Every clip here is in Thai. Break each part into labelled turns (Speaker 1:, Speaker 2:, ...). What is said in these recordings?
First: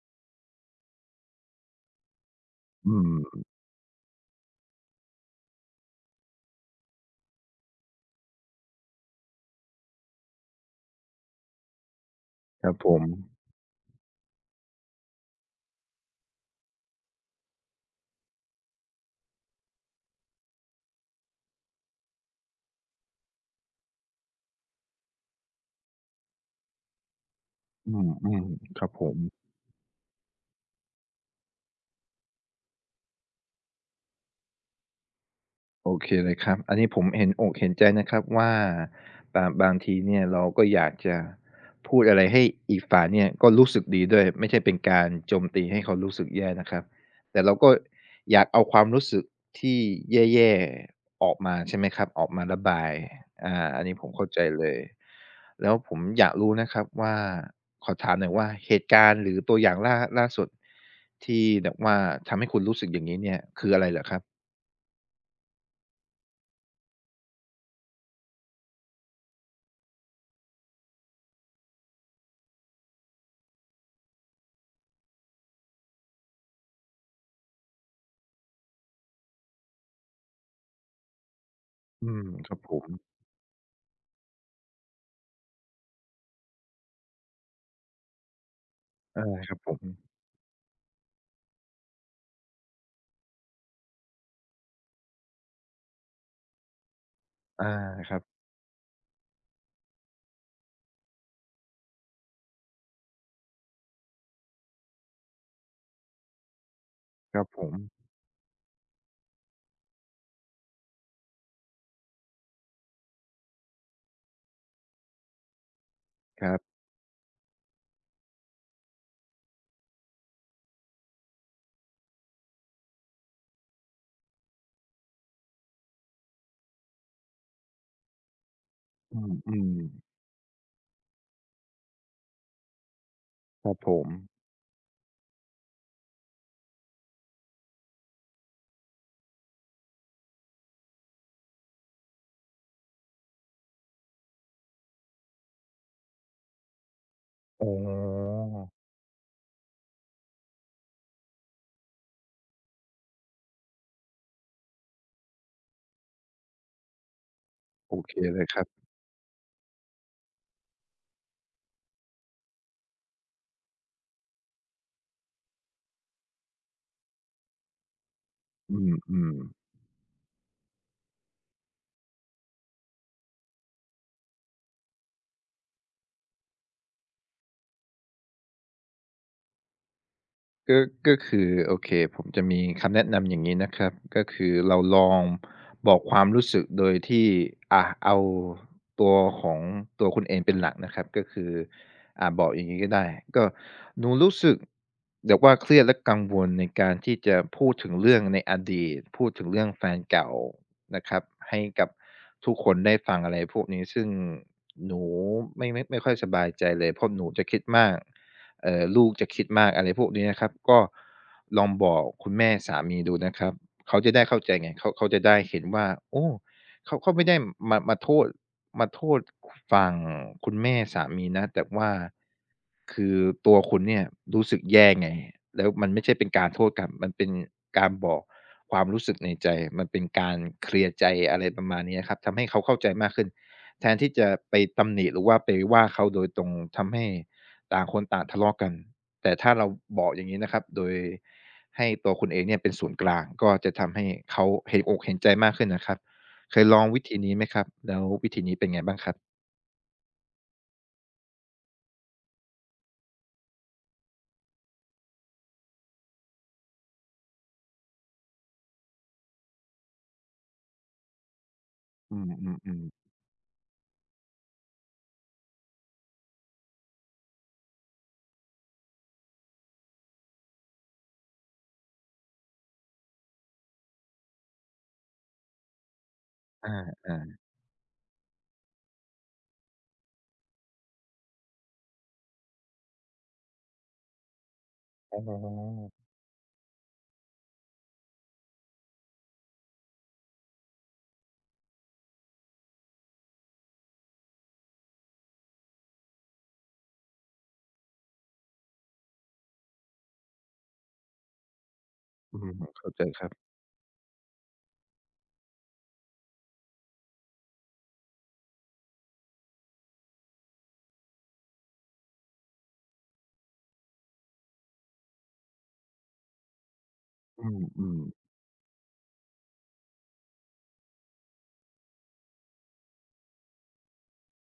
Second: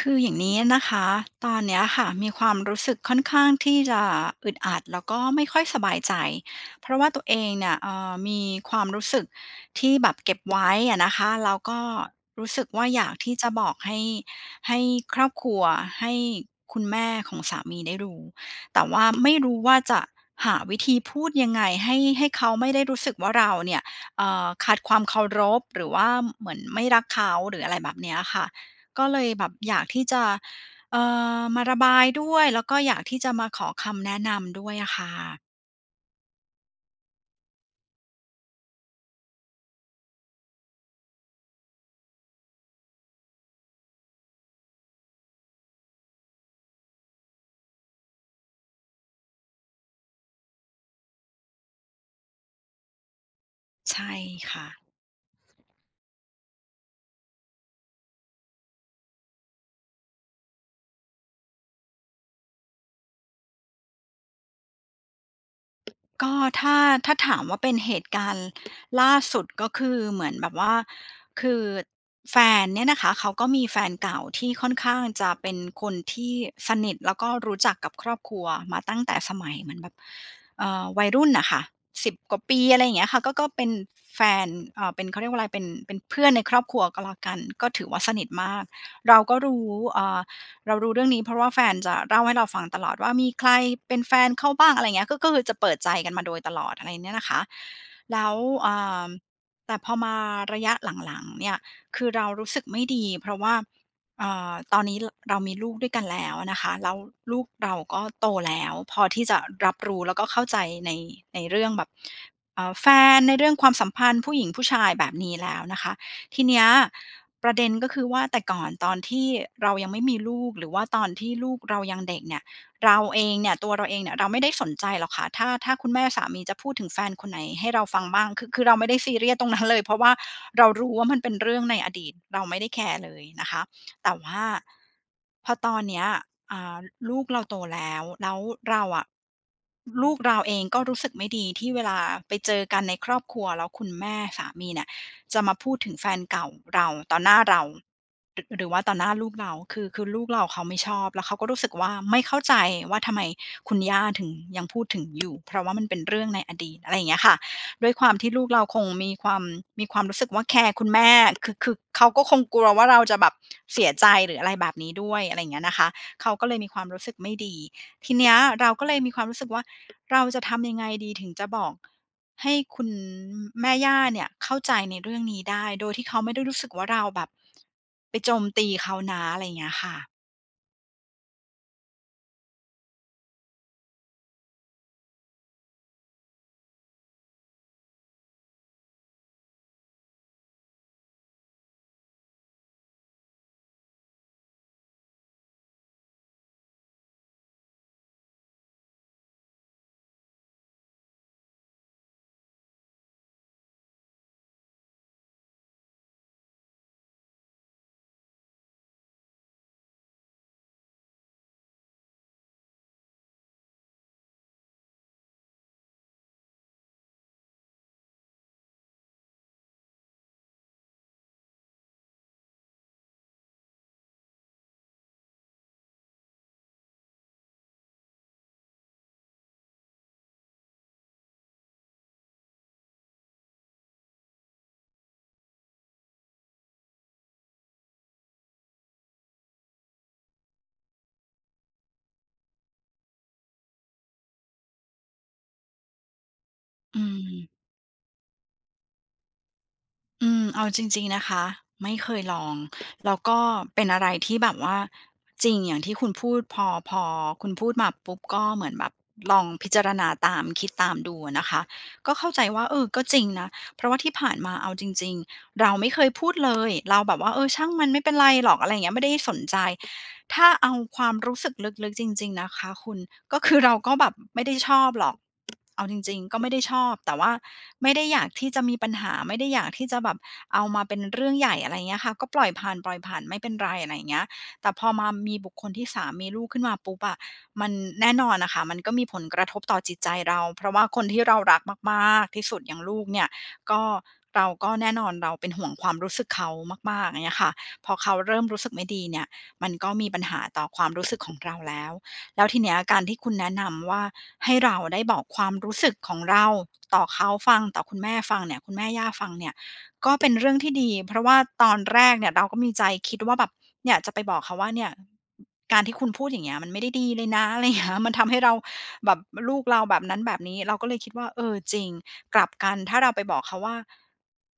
Speaker 1: คืออย่างนี้นะคะตอนเนี้ยค่ะมีความรู้
Speaker 2: อื
Speaker 1: สึก
Speaker 2: ม
Speaker 1: ค่อนข้างที่จะอึดอัดแล้วก็ไม่ค่อยสบายใจเพราะว่าตัวเองเนี่ยมีความรู้สึกที่แบบเก็บไว้อะนะคะแล้วก็รู้สึ
Speaker 2: ค
Speaker 1: ก
Speaker 2: รับ
Speaker 1: ว่า
Speaker 2: ผ
Speaker 1: อ
Speaker 2: ม
Speaker 1: ยากที่จะบอกให้ครอบครัวให้คุณแม่ของสามีได้รู้แต่ว่าไม่รู้ว่าจะหาวิธีพูดยังไงให้เขาไม่ได้รู้สึกว่าเราเนี่ยขาดความเคารพหรือว่าเหมือนไม่รักเขาหรืออะไรแบ
Speaker 2: อื
Speaker 1: บเนี้ยค่ะ
Speaker 2: มๆครับผ
Speaker 1: ก็เล
Speaker 2: ม
Speaker 1: ยแบบอยากที่จะเอ่มาระบายด้วยแล้วก็อยากที่จะมาขอคำแนะนำด้วยอะค่ะ
Speaker 2: โอเคเลยครับอันนี้ผมเห็นอกเห็นใจนะครับว่าบางทีเนี่ยเราก็อยากจะพูดอะไรให้อีกฝ่ายเนี่ยก็รู้สึกดีด้วยไม่ใช่เป็นการโจมตีให้เขารู้สึกแย่นะครับแต่เราก็อยากเอาความรู้สึกที่แย่ๆออกมาใช่ไหมครับออกมาระบายอันนี้ผ
Speaker 1: ใช่
Speaker 2: มเข้าใจเล
Speaker 1: ค่ะ
Speaker 2: ยแล้วผมอยากรู้นะครับว่าขอถามหน่อยว่าเหตุการณ์หรือตัวอย่างล่าสุดที่แบบว่าทำให้คุณรู้สึกอย่างนี้เนี่ยคืออะไรเหรอครับ
Speaker 1: ก็ถ้าถ้าถามว่าเป็นเหตุการณ์ล่าสุดก็คือเหมือนแบบว่าคือแฟนเนี่ยนะคะเขาก็มีแฟนเก่าที่ค่อนข้างจะเป็นคนที่สนิทแล้วก็รู้จักกับครอบครัวมาตั้งแต่สมัยเหมือนแบบวัยรุ่นน่ะค่ะ
Speaker 2: อื
Speaker 1: สิบ
Speaker 2: ม
Speaker 1: กว่า
Speaker 2: ครับ
Speaker 1: ปี
Speaker 2: ผ
Speaker 1: อะไร
Speaker 2: ม
Speaker 1: อย่างเงี้ยค่ะก็เป็นแฟนเป็นเขาเรียกว่าอะไรเป็นเพื่อนในครอบครัวก็แล้วกันก็ถือว่าสนิทมากเรา
Speaker 2: อา
Speaker 1: ก็
Speaker 2: ครับ
Speaker 1: รู้
Speaker 2: ผม
Speaker 1: เอ่อ เรารู้เรื่องนี้เพราะว่าแฟนจะเล่าให้เราฟังตลอดว่ามีใครเป็นแฟนเข้าบ้างอะไราเงี้ยก็คือจะเปิดใจกันมาโดยตลอดอะไรเนี่ยนะคะ
Speaker 2: อาครั
Speaker 1: แล้ว
Speaker 2: บ
Speaker 1: อ่าแต่พอมาระยะหลังๆเนี่ยคือเรารู้สึกไม่ดีเพราะว่าตอนนี้รเรามีลูกด้วยกันแล้วอะนะคะแล้ว
Speaker 2: ค
Speaker 1: ลู
Speaker 2: รั
Speaker 1: ก
Speaker 2: บผม
Speaker 1: เราก็โตแล้วพอที่จะรับรู้แล้วก็เข้าใจในในเรื่องแบบแฟนในเรื่องความสัมพันธ์ผู้หญิงผู้ชายแบบนี้แล้วนะคะ ที
Speaker 2: ครั
Speaker 1: เนี้ย
Speaker 2: บ
Speaker 1: ประเด็นก็คือว่าแต่ก่อนตอนที่เรายังไม่มีลูกหรือว่าตอนที่ลูกเรายังเด็กเนี่ยเราเองเนี่ยตัวเราเองเนี่ยเราไม่ได้สนใจหรอกค่ะถ้าคุณแม่สามีจะพูดถึงแฟนคนไหนให้เราฟังบ้างคือเราไม่ได้ซี
Speaker 2: อื
Speaker 1: เรียสตรงนั้น
Speaker 2: ม
Speaker 1: เลยเพราะว่า
Speaker 2: ๆ
Speaker 1: เรารู้ว่ามันเป็นเรื่องในอดีตเราไม่ได้แคร์เลยนะคะ
Speaker 2: ครับผม
Speaker 1: แต่ว่าพอตอนเนี้ยอ่าลูกเราโตแล้วแล้วเราอะลูกเราเองก็รู้สึกไม่ดีที่เวลาไปเจอกันในครอบครัวแล้วคุณแม่สามีเนี่ย จะมาพูดถึงแฟนเก่าเราต่อหน้าเรา
Speaker 2: อ๋
Speaker 1: ห
Speaker 2: อ
Speaker 1: รือหรือว่าต่อหน้าลูกเราคือลูกเราเขาไม่ชอบแล้วเขาก็รู้สึกว่าไม่เข้าใจว่าทำไมคุณย่าถึงยังพูดถึงอยู่เพราะว่ามันเป็นเรื่องในอดีตอะไรอย่างเงี้ยค่ะด้วย
Speaker 2: โอ
Speaker 1: ควา
Speaker 2: เค
Speaker 1: มที่
Speaker 2: เล
Speaker 1: ลู
Speaker 2: ย
Speaker 1: ก
Speaker 2: ค
Speaker 1: เรา
Speaker 2: รับ
Speaker 1: คงมีความรู้สึกว่าแคร์คุณแม่คือเขาก็คงกลัวว่าเราจะแบบเสียใจหรืออะไรแบบนี้ด้วยอะไรอย่างเงี้ยนะคะเขาก็เลยมีความรู้สึกไม่ดีทีเนี้ยเรา
Speaker 2: อ
Speaker 1: ก็เลยมีค
Speaker 2: ื
Speaker 1: วาม
Speaker 2: ม
Speaker 1: รู้สึกว่า
Speaker 2: ๆ
Speaker 1: เราจะทำยังไงดีถึงจะบอกให้คุณแม่ย่าเนี่ยเข้าใจในเรื่องนี้ได้โดยที่เขาไม่ได้รู้สึกว่าเราแบบไปโจมตีเขานะอะไรอย่างเงี้ยค่ะ
Speaker 2: ก็ก็คือโอเคผมจะมีคำแนะนำอย่างงี้นะครับก็คือเราลองบอกความรู้สึกโดยที่เอาตัวของตัวคุณเองเป็นหลักนะครับก็คือบอกอย่างงี้ก็ได้ก็หนูรู้สึกแบบว่าเครียดและกังวลในการที่จะพูดถึงเรื่องในอดีตพูดถึงเรื่องแฟนเก่านะครับให้กับทุกคนได้ฟังอะไรพวกนี้ซึ่งหนูไม่ค่อยสบายใจเลยเพราะหนูจะคิดมาก ลูกจะคิดมากอะไรพวกนี้นะครับก็ลองบอกคุณแม่สามีดูนะครับเขาจะได้เข้าใจไงเขาจะได้เห็นว่าโอ้เขาไม่ได้มาโทษมาโทษฝั่งคุณแม่สามีนะแต่ว่าคือตัวคุณเนี่ยรู้สึกแย่ไงแล้วมันไม่ใช่เป็นการโทษกลับมันเป็นการบอกความรู้สึกในใจมันเป็นการเคลียร์ใจอะไรประมาณนี้ครับทำให้เขาเข้าใจมากขึ้น แทนที่จะไปตำหนิหรือว่าไปว่าเขาโดยตรงทำให้ต่างคนต่างทะเลาะกันแต่ถ้าเราบอกอย่างนี้นะครับโดยให้ตัวคุณเองเนี่ยเป็นศูนย์กลางก็จะทำให้เขาเห็นอกเห็นใจมากขึ้นนะครับเคยลองวิ
Speaker 1: อื
Speaker 2: ธีนี้ไหมครั
Speaker 1: ม
Speaker 2: บแล้ววิธีนี้เป็นไงบ้างครับ
Speaker 1: อืมเอาจริงๆนะคะไม่เคยลองแล้วก็เป็นอะไรที่แบบว่าจริงอย่างที่คุณพูดพอคุณพูดมาปุ๊บก็เหมือนแบบลองพิจารณาตามคิดตามดูอะนะคะก็
Speaker 2: อื
Speaker 1: เข้าใจว่าเอ
Speaker 2: ม
Speaker 1: อ
Speaker 2: ๆ
Speaker 1: ก็
Speaker 2: ๆ
Speaker 1: จริงนะเพราะว่าที่ผ่านมาเอาจริงๆเราไม่เคยพูดเลยเราแบบว่าเออช่างมันไม่เป็นไรหรอกอะไรอย่างเงี้ยไม่ได้สนใจ ถ้าเอาความรู้สึกลึกๆจริงๆนะคะคุณก็คือเราก็แบบไม่ได้ชอบหรอกเอาจริงๆก็ไม่ได้
Speaker 2: อ
Speaker 1: ชอบแต่ว่า
Speaker 2: า
Speaker 1: ไม่ได้อยากที่จะมีปัญหาไม่ได้อยากที่จะแบบเอามาเป็นเรื่องใหญ่อะไรเงี้ยค่ะก็ปล่อยผ่านปล่อยผ่านไม่เป็นไรอะไรอย่างเงี้ยแต่พอมา
Speaker 2: ๆอ๋
Speaker 1: มีบุคคลที่
Speaker 2: อ
Speaker 1: สามมีลูกขึ้นมาปุ๊บอะมันแน่นอนน่ะค่ะมันก็มีผลกระทบต่อจิตใจเราเพราะว่าคนที่เรารักมากๆที่สุดอย่างลูกเนี่ยก็เราก็แน่นอนเราเป็นห่วงความรู้สึกเขามากๆอย่างเงี้ยค่ะพอเขาเริ่มรู้สึกไม่ดีเนี่ย มันก็มีปัญหาต่อความรู้สึกของเราแล้ว
Speaker 2: อื
Speaker 1: แล้ว
Speaker 2: ม
Speaker 1: ทีเนี้ย
Speaker 2: เข้า
Speaker 1: กา
Speaker 2: ใจ
Speaker 1: รที่
Speaker 2: ครั
Speaker 1: คุ
Speaker 2: บ
Speaker 1: ณแนะนำว่าให้เราได้บอกความรู้สึกของเราต่อเขาฟังต่อคุณแม่ฟังเนี่ยคุณแม่ย่าฟังเนี่ยก็เป็นเรื่องที่ดีเพราะว่าตอนแรกเนี่ยเราก็มีใจคิดว่าแบบเนี่ยจะไปบอกเขาว่าเนี่ยการที่คุณพูดอย่างเงี้ยมันไม่ได้ดีเลย
Speaker 2: อ
Speaker 1: นะอะไรอย่าง
Speaker 2: ื
Speaker 1: เงี้ย
Speaker 2: ม
Speaker 1: มัน
Speaker 2: ๆ
Speaker 1: ทำให้เราแบบลูกเราแบบนั้นแบบนี้เราก็เลยคิดว่าเออจริง กลับกันถ้าเราไปบอกเขาว่า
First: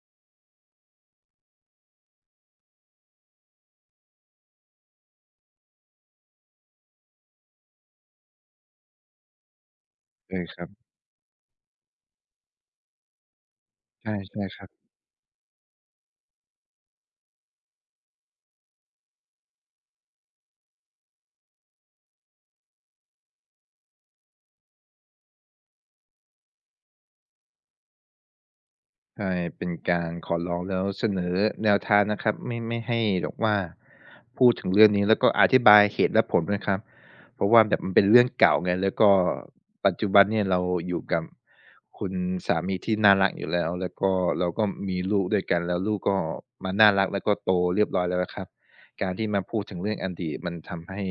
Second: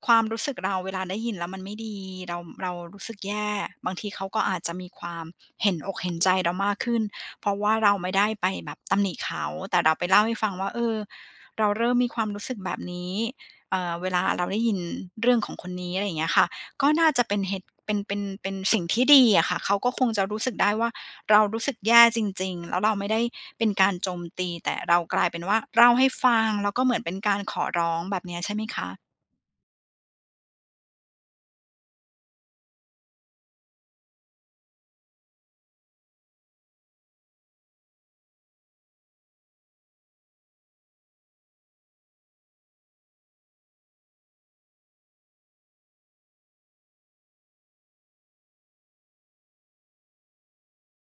Speaker 1: ความรู้สึกเราเวลาได้ยินแล้วมันไม่ดีเรารู้สึกแย่บางทีเขาก็อาจจะมีความเห็นอกเห็นใจเรามากขึ้นเพราะว่าเราไม่ได้ไปแบบตำหนิเขาแต่เราไปเล่าให้
Speaker 2: ใช่
Speaker 1: ฟัง
Speaker 2: ครับ
Speaker 1: ว่าเออเราเริ่มมีความรู้สึกแบบนี้
Speaker 2: ใช
Speaker 1: เวลา
Speaker 2: ่
Speaker 1: เรา
Speaker 2: ๆค
Speaker 1: ได้
Speaker 2: รับ
Speaker 1: ยินเรื่องของคนนี้อะไรอย่างเงี้ยค่ะก็น่าจะเป็นเหตุเป็นสิ่งที่ดีอะค่ะเขาก็คงจะรู้สึกได้ว่า เรารู้สึกแย่จริงๆแล้วเราไม่ได้เป็นการโจมตีแต่เรากลายเป็นว่าเล่าให้ฟังแล้วก็เหมือนเป็นการขอร้องแบบเนี้ยใช่ไหมคะ
Speaker 2: ใช่เป็นการขอร้องแล้วเสนอแนวทางนะครับไม่ไม่ให้แบบว่าพูดถึงเรื่องนี้แล้วก็อธิบายเหตุและผลด้วยครับเพราะว่าแบบมันเป็นเรื่องเก่าไงแล้วก็ปัจจุบันเนี่ยเราอยู่กับคุณสามีที่น่ารักอยู่แล้วแล้วก็เราก็มีลูกด้วยกันแล้วลูกก็มาน่ารักแล้วก็โตเรียบร้อยแล้วอะครับการที่มาพูดถึงเรื่องอดีตมันทำให้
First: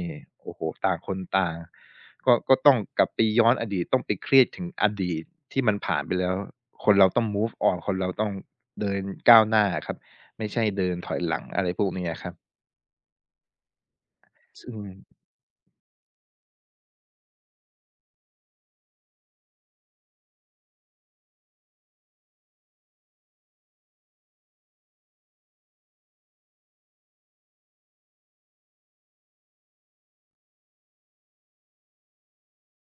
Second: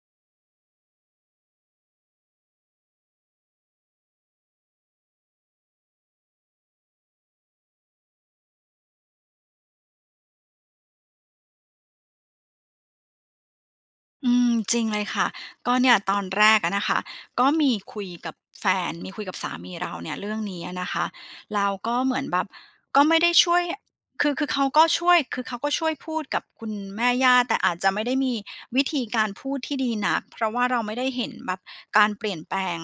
Speaker 2: โอ้โฮต่างคนต่าง ก็ต้องกลับไปย้อนอดีตต้องไปเครียดถึงอดีตที่มันผ่านไปแล้วคนเราต้อง move on คนเราต้องเดินก้าวหน้าอะครับไม่ใช่เดินถอยหลังอะไรพวกนี้อะครับ
Speaker 1: อืม
Speaker 2: ซึ่
Speaker 1: จ
Speaker 2: ง
Speaker 1: ริงเลยค่ะก็เนี่ยตอนแรกอะนะคะก็มีคุยกับแฟนมีคุยกับสามีเราเนี่ยเรื่องนี้อะนะคะแล้วก็เหมือนแบบก็ไม่ได้ช่วยคือเขาก็ช่วยคือเขาก็ช่วยพูดกับคุณแม่ย่าแต่อาจจะไม่ได้มีวิธีการพูดที่ดีนักเพราะว่าเราไม่ได้เห็นแบบการเปลี่ยนแปลง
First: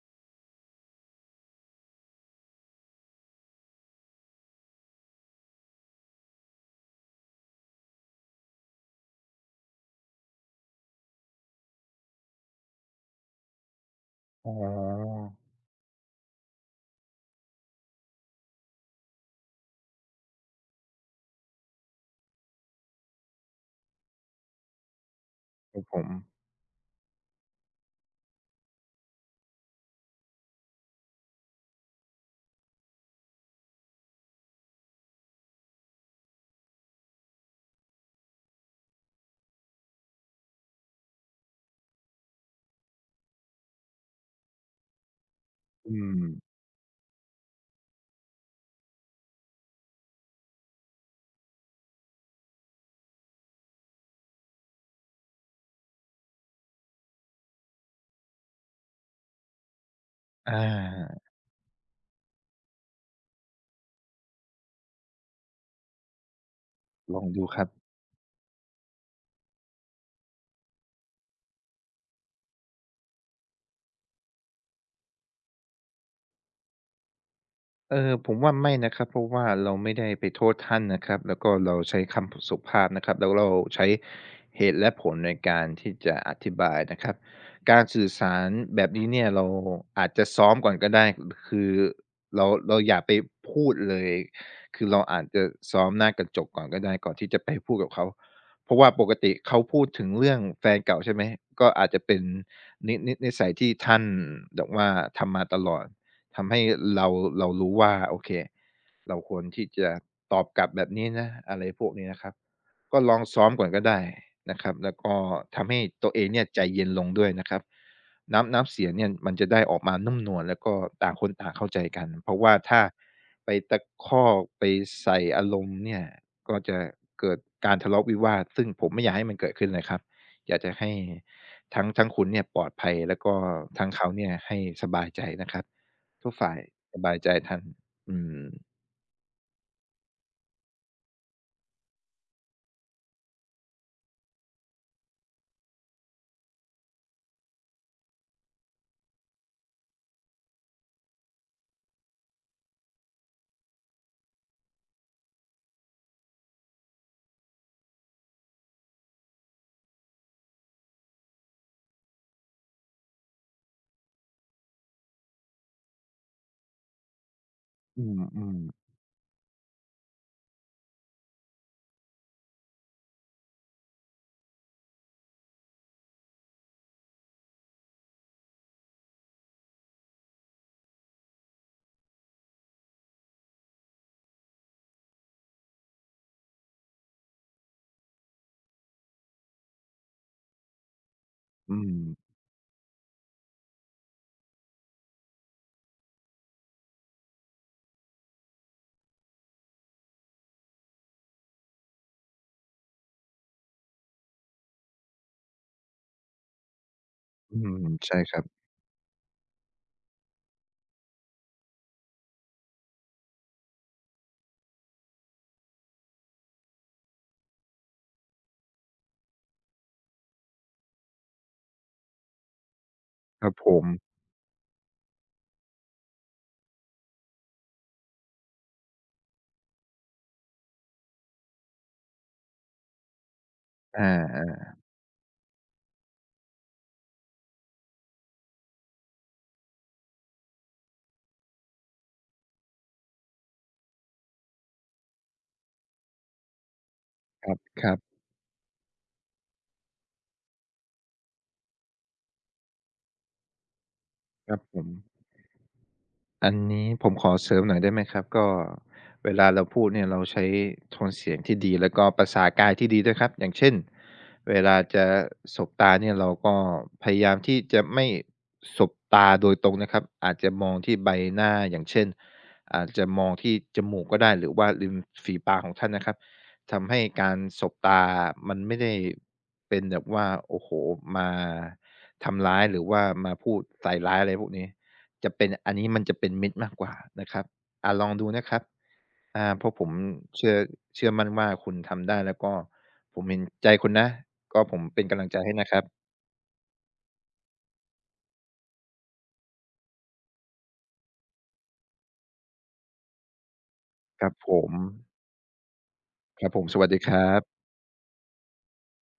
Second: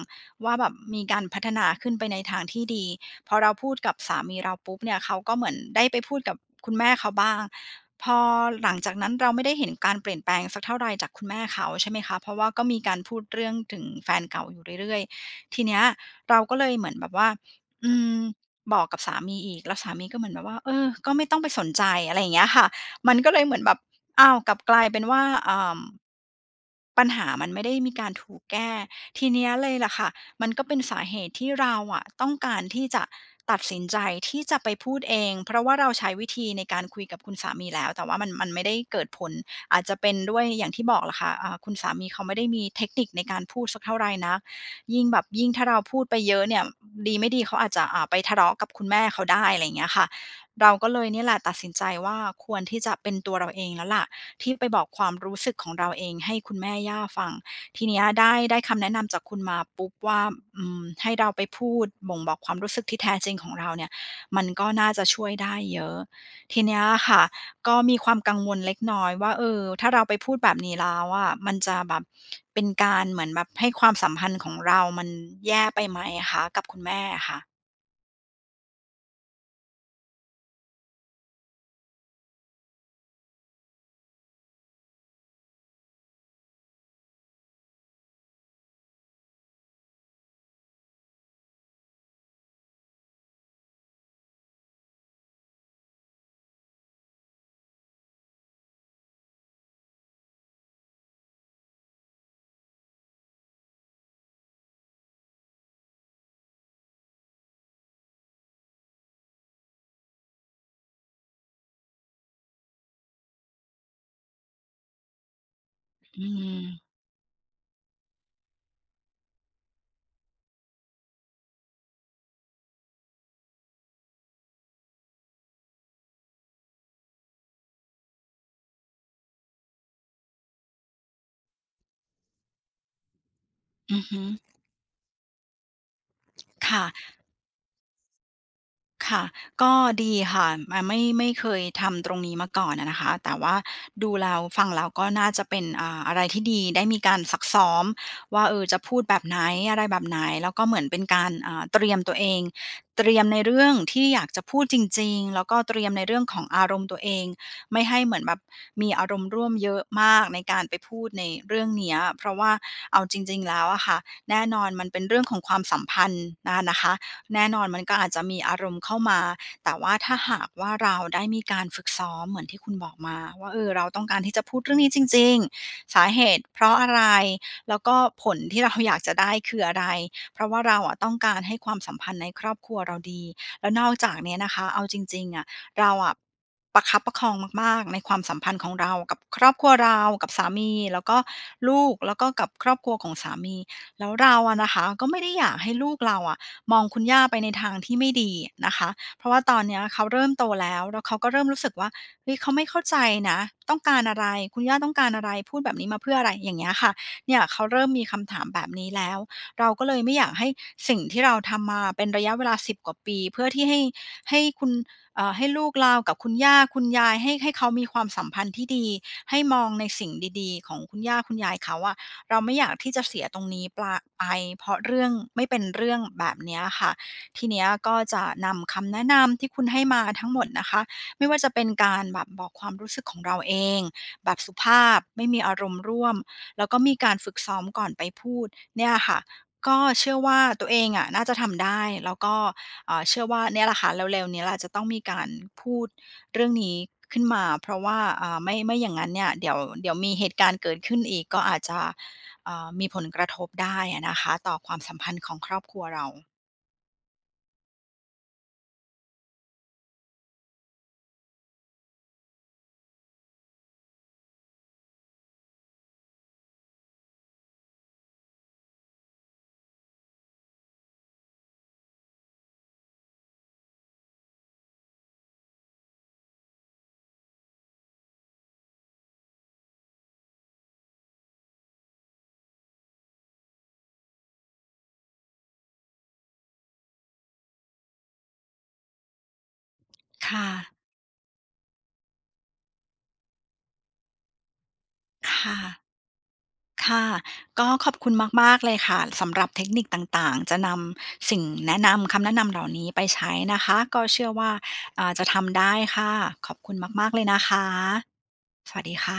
Speaker 1: ว่าแบบมีการพัฒนาขึ้นไปในทางที่ดี พอเราพูดกับสามีเราปุ๊บเนี่ยเขาก็เหมือนได้ไปพูดกับคุณแม่เขาบ้างพอหลังจากนั้นเราไม่ได้เห็นการเปลี่ยนแปลงสักเท่าไรจากคุณแม่เขาใช่ไหมคะเพราะว่าก็มีการพูดเรื่องถึงแฟนเก่า
Speaker 2: อ๋
Speaker 1: อ
Speaker 2: อ
Speaker 1: ยู่เรื่อยๆทีเนี้ยเราก็เลยเหมือนแบบว่าอืมบอกกับสามีอีกแล้วสามีก็เหมือนแบบว่าเออก็ไม่ต้องไปสนใจอะไรอย่างเงี้ยค่ะมันก็เลยเหมือนแบบอ้าวกลับกลายเป็นว่าเอ่
Speaker 2: ค
Speaker 1: า
Speaker 2: รับผม
Speaker 1: ปัญหามันไม่ได้มีการถูกแก้ทีเนี้ยเลยล่ะค่ะมันก็เป็นสาเหตุที่เราอะต้องการที่จะตัดสินใจที่จะไปพูดเองเพราะว่าเราใช้วิธีในการคุยกับคุณสามีแล้วแต่ว่ามันไม่ได้เกิดผลอาจจะเป็นด้วยอย่างที่บอกล่ะค่ะอ่าคุณสามีเขาไม่ได้มีเทคนิคในการพูดสักเท่าไรนักยิ่งแบบยิ่งถ้าเรา
Speaker 2: อื
Speaker 1: พูดไป
Speaker 2: ม
Speaker 1: เยอะเนี่ยดีไม่ดีเขาอาจจะอ่าไปทะเลาะกับคุณแม่เขาได้อะไรอย่างเงี้ยค่ะเราก็เลยเนี่ยแหละตัดสินใจว่าควรที่จะเป็นตัวเราเองแล้วล่ะ ที่ไปบอกความรู้สึกของเราเองให้คุณแม่ย่าฟังทีเนี้ยได้คำแนะนำจากคุณมาปุ๊บว่า
Speaker 2: อ
Speaker 1: อืมให้
Speaker 2: า
Speaker 1: เราไปพูดบ่งบอกความรู้สึกที่แท้จริงของเราเนี่ยมันก็น่าจะช่วยได้เยอะทีเนี้ย
Speaker 2: ล
Speaker 1: ค่ะ
Speaker 2: องดูครับ
Speaker 1: ก็มีความกังวลเล็กน้อยว่าเออถ้าเราไปพูดแบบนี้แล้วอะมันจะแบบเป็นการเหมือนแบบให้ความสัมพันธ์ของเรามันแย่ไปไหมคะกับคุณแม่อะค่ะ
Speaker 2: เออผมว่าไม่นะครับเพราะว่าเราไม่ได้ไปโทษท่านนะครับแล้วก็เราใช้คำสุภาพนะครับแล้วเราใช้เหตุและผลในการที่จะอธิบายนะครับการสื่อสารแบบนี้เนี่ยเราอาจจะซ้อมก่อนก็ได้คือเราอย่าไปพูดเลยคือเราอาจจะซ้อมหน้ากระจกก่อนก็ได้ก่อนที่จะไปพูดกับเขาเพราะว่าปกติเขาพูดถึงเรื่องแฟนเก่าใช่ไหมก็อาจจะเป็นนิสัยที่ท่านแบบว่าทำมาตลอด ทำให้เราเรารู้ว่าโอเคเราควรที่จะตอบกลับแบบนี้นะอะไรพวกนี้นะครับก็ลองซ้อมก่อนก็ได้นะครับแล้วก็ทำให้ตัวเอ
Speaker 1: อื
Speaker 2: งเนี่ยใจเย็น
Speaker 1: ม
Speaker 2: ลงด้วยนะครับน้ำเสียงเนี่ยมันจะได้ออกมานุ่มนวลแล้วก็ต่างคนต่างเข้าใจกันเพราะว่าถ้าไปตะคอกไปใส่อารมณ์เนี่ยก็จะเกิดการทะเลาะวิวาทซึ่งผมไม่อยากให้มันเกิดขึ้นเลยครับอยากจะให้ทั้งคุณเนี่ยปลอดภัยแล้วก็ทั้ง
Speaker 1: อือ
Speaker 2: เขา
Speaker 1: ฮึ
Speaker 2: เนี่ยให้สบายใจนะครับ ทุกฝ่ายส
Speaker 1: ค่ะ
Speaker 2: บายใจท่านอืม
Speaker 1: ค่ะก็ดีค่ะอ่าไม่เคยทำตรงนี้มาก่อนอะนะคะแต่ว่าดูแล้วฟังแล้วก็น่าจะเป็นอ่าอะไรที่ดีได้มีการซักซ้อมว่าเออจะพูดแบบไหนอะไรแบบไหนแล้วก็เหมือนเป็นการอ่าเตรียมตัวเองเตรียมในเรื่องที่อยากจะพูดจริงๆแล้วก็เตรียมในเรื่องของอารมณ์ตัวเองไม่ให้เหมือนแบบมีอารมณ์ร่วมเยอะมากในการไปพูดในเรื่องเนี้ยเพราะว่าเอาจริงๆแล้วอะค่ะแน่นอนมันเป็นเรื่องของความสัมพันธ์อานะคะ แน่นอนมันก็
Speaker 2: อื
Speaker 1: อาจจะมีอารมณ์
Speaker 2: ม
Speaker 1: เข้ามาแต่ว่าถ้าหากว่าเราได้มีการฝึกซ้อมเหมือนที่คุณบอกมาว่าเออเราต้องการที่จะพูดเรื่องนี้จริงๆสาเหตุเพราะอะไรแล้วก็ผลที่เราอยากจะได้คืออะไรเพราะว่าเราอะต้องการให้ความสัมพันธ์ในครอบครัวเราดีแล้วนอกจากเนี้ยนะคะเอาจริงๆอะเราอะประคับประคองมากๆในความสัมพันธ์ของเรากับครอบครัวเรากับสามีแล้วก็
Speaker 2: อื
Speaker 1: ลู
Speaker 2: ม
Speaker 1: กแล้วก็กับครอบครัวของสามีแล้วเราอะนะคะก็ไม่ได้อยากให้ลูกเราอะ มองคุณย่าไปในทางที่ไม่ดีนะคะเพราะว่าตอนเนี้ยเขาเริ่มโตแล้วแล้วเขาก็เริ่มรู้สึกว่าเฮ้ยเขาไม่เข้าใจนะต้องการอะไรคุณย่าต้องการอะไรพูดแบบนี้มาเพื่ออะไรอย่างเงี้ยค่ะเนี่ยเขาเริ่มมี
Speaker 2: ใช่
Speaker 1: คำ
Speaker 2: ครั
Speaker 1: ถา
Speaker 2: บ
Speaker 1: มแบบนี้แล้วเราก็เลยไม่อยากให้สิ่งที่เราทำมาเป็นระยะเวลา10 กว่าปีเพื่อที่ให้ให้คุณเอ่อให้ลูกเรากับคุณย่าคุณยายให้เขามีความสัมพันธ์ที่ดีให้มองในสิ่งดีๆของคุณย่าคุณยายเขาอะ เราไม่อยากที่จะเสียตร
Speaker 2: ค
Speaker 1: ง
Speaker 2: รับ
Speaker 1: นี้
Speaker 2: ผ
Speaker 1: ป
Speaker 2: ม
Speaker 1: ลาไปเพราะเรื่องไม่เป็นเรื่องแบบเนี้ยค่ะทีเนี้ยก็จะนำคำแนะนำที่คุณให้มาทั้งหมดนะคะไม่ว่าจะเป็นการแบบบอกความรู้สึกของเราเอง
Speaker 2: อ
Speaker 1: แบบสุ
Speaker 2: า
Speaker 1: ภาพไม่มีอารมณ์ร่วมแล้วก็มีการฝึกซ้อมก่อนไปพูดเนี่ยค่ะก็เชื่อว่าตัวเองอะน่าจะทำได้แล้วก็เอ่อเชื่อว่าเนี่ยแหละค่ะเร็วๆนี้ล่ะจะต้องมีการพูดเรื่องนี้ขึ้นมา
Speaker 2: ๆค
Speaker 1: เพราะ
Speaker 2: รั
Speaker 1: ว่า
Speaker 2: บๆ
Speaker 1: อ่าไม่อย่างงั้นเนี่ยเดี๋ยวมีเหตุการณ์เกิดขึ้นอีกก็อาจจะ เอ่อมีผลกระทบได้อะนะคะ
Speaker 2: ค
Speaker 1: ต่อ
Speaker 2: รับ
Speaker 1: ค
Speaker 2: ผ
Speaker 1: วาม
Speaker 2: ม
Speaker 1: สัมพันธ์ของครอบครัวเรา
Speaker 2: อันนี้ผมขอเสริมหน่อยได้ไหมครับก็เวลาเราพูดเนี่ยเราใช้โทนเสียงที่ดีแล้วก็ภาษากายที่ดีด้วยครับอย่างเช่นเวลาจะสบตาเนี่ยเราก็พยายามที่จะไม่สบตาโดยตรงนะครับอาจจะมองที่ใบหน้าอย่างเช่นอาจจะมองที่จมูกก็ได้หรือว่าริมฝีปากของท่านนะครับทำให้การสบตามันไม่ได้เป็นแบบว่าโอ้โฮมาทำร้ายหรือว่ามาพูดใส่ร้ายอะไรพวกนี้ จะเป็นอันนี้มันจะเป็นมิตรมากกว่านะครับลองดูนะครับเพราะผม
Speaker 1: ค่ะ
Speaker 2: เชื่อเชื่อมั่นว่าคุณทำได้แล้วก็ผมเห็นใจคุณนะ ก็ผมเป็นกำลังใจให้
Speaker 1: ค่ะ
Speaker 2: นะครับ
Speaker 1: ค่ะ ก็ขอบคุณมากๆเลยค่ะสำหรับเทคนิคต่างๆจะนำสิ่งแนะนำคำแนะนำเหล่านี้ไปใช้นะคะก็
Speaker 2: ค
Speaker 1: เชื่อ
Speaker 2: รับ
Speaker 1: ว่า
Speaker 2: ผม
Speaker 1: อ่าจะทำได้ค่ะ
Speaker 2: ค
Speaker 1: ข
Speaker 2: รับ
Speaker 1: อบ
Speaker 2: ผม
Speaker 1: คุณ
Speaker 2: สวัสดี
Speaker 1: มา
Speaker 2: ค
Speaker 1: กๆเลย
Speaker 2: รั
Speaker 1: นะ
Speaker 2: บ
Speaker 1: คะสวัสดีค่ะ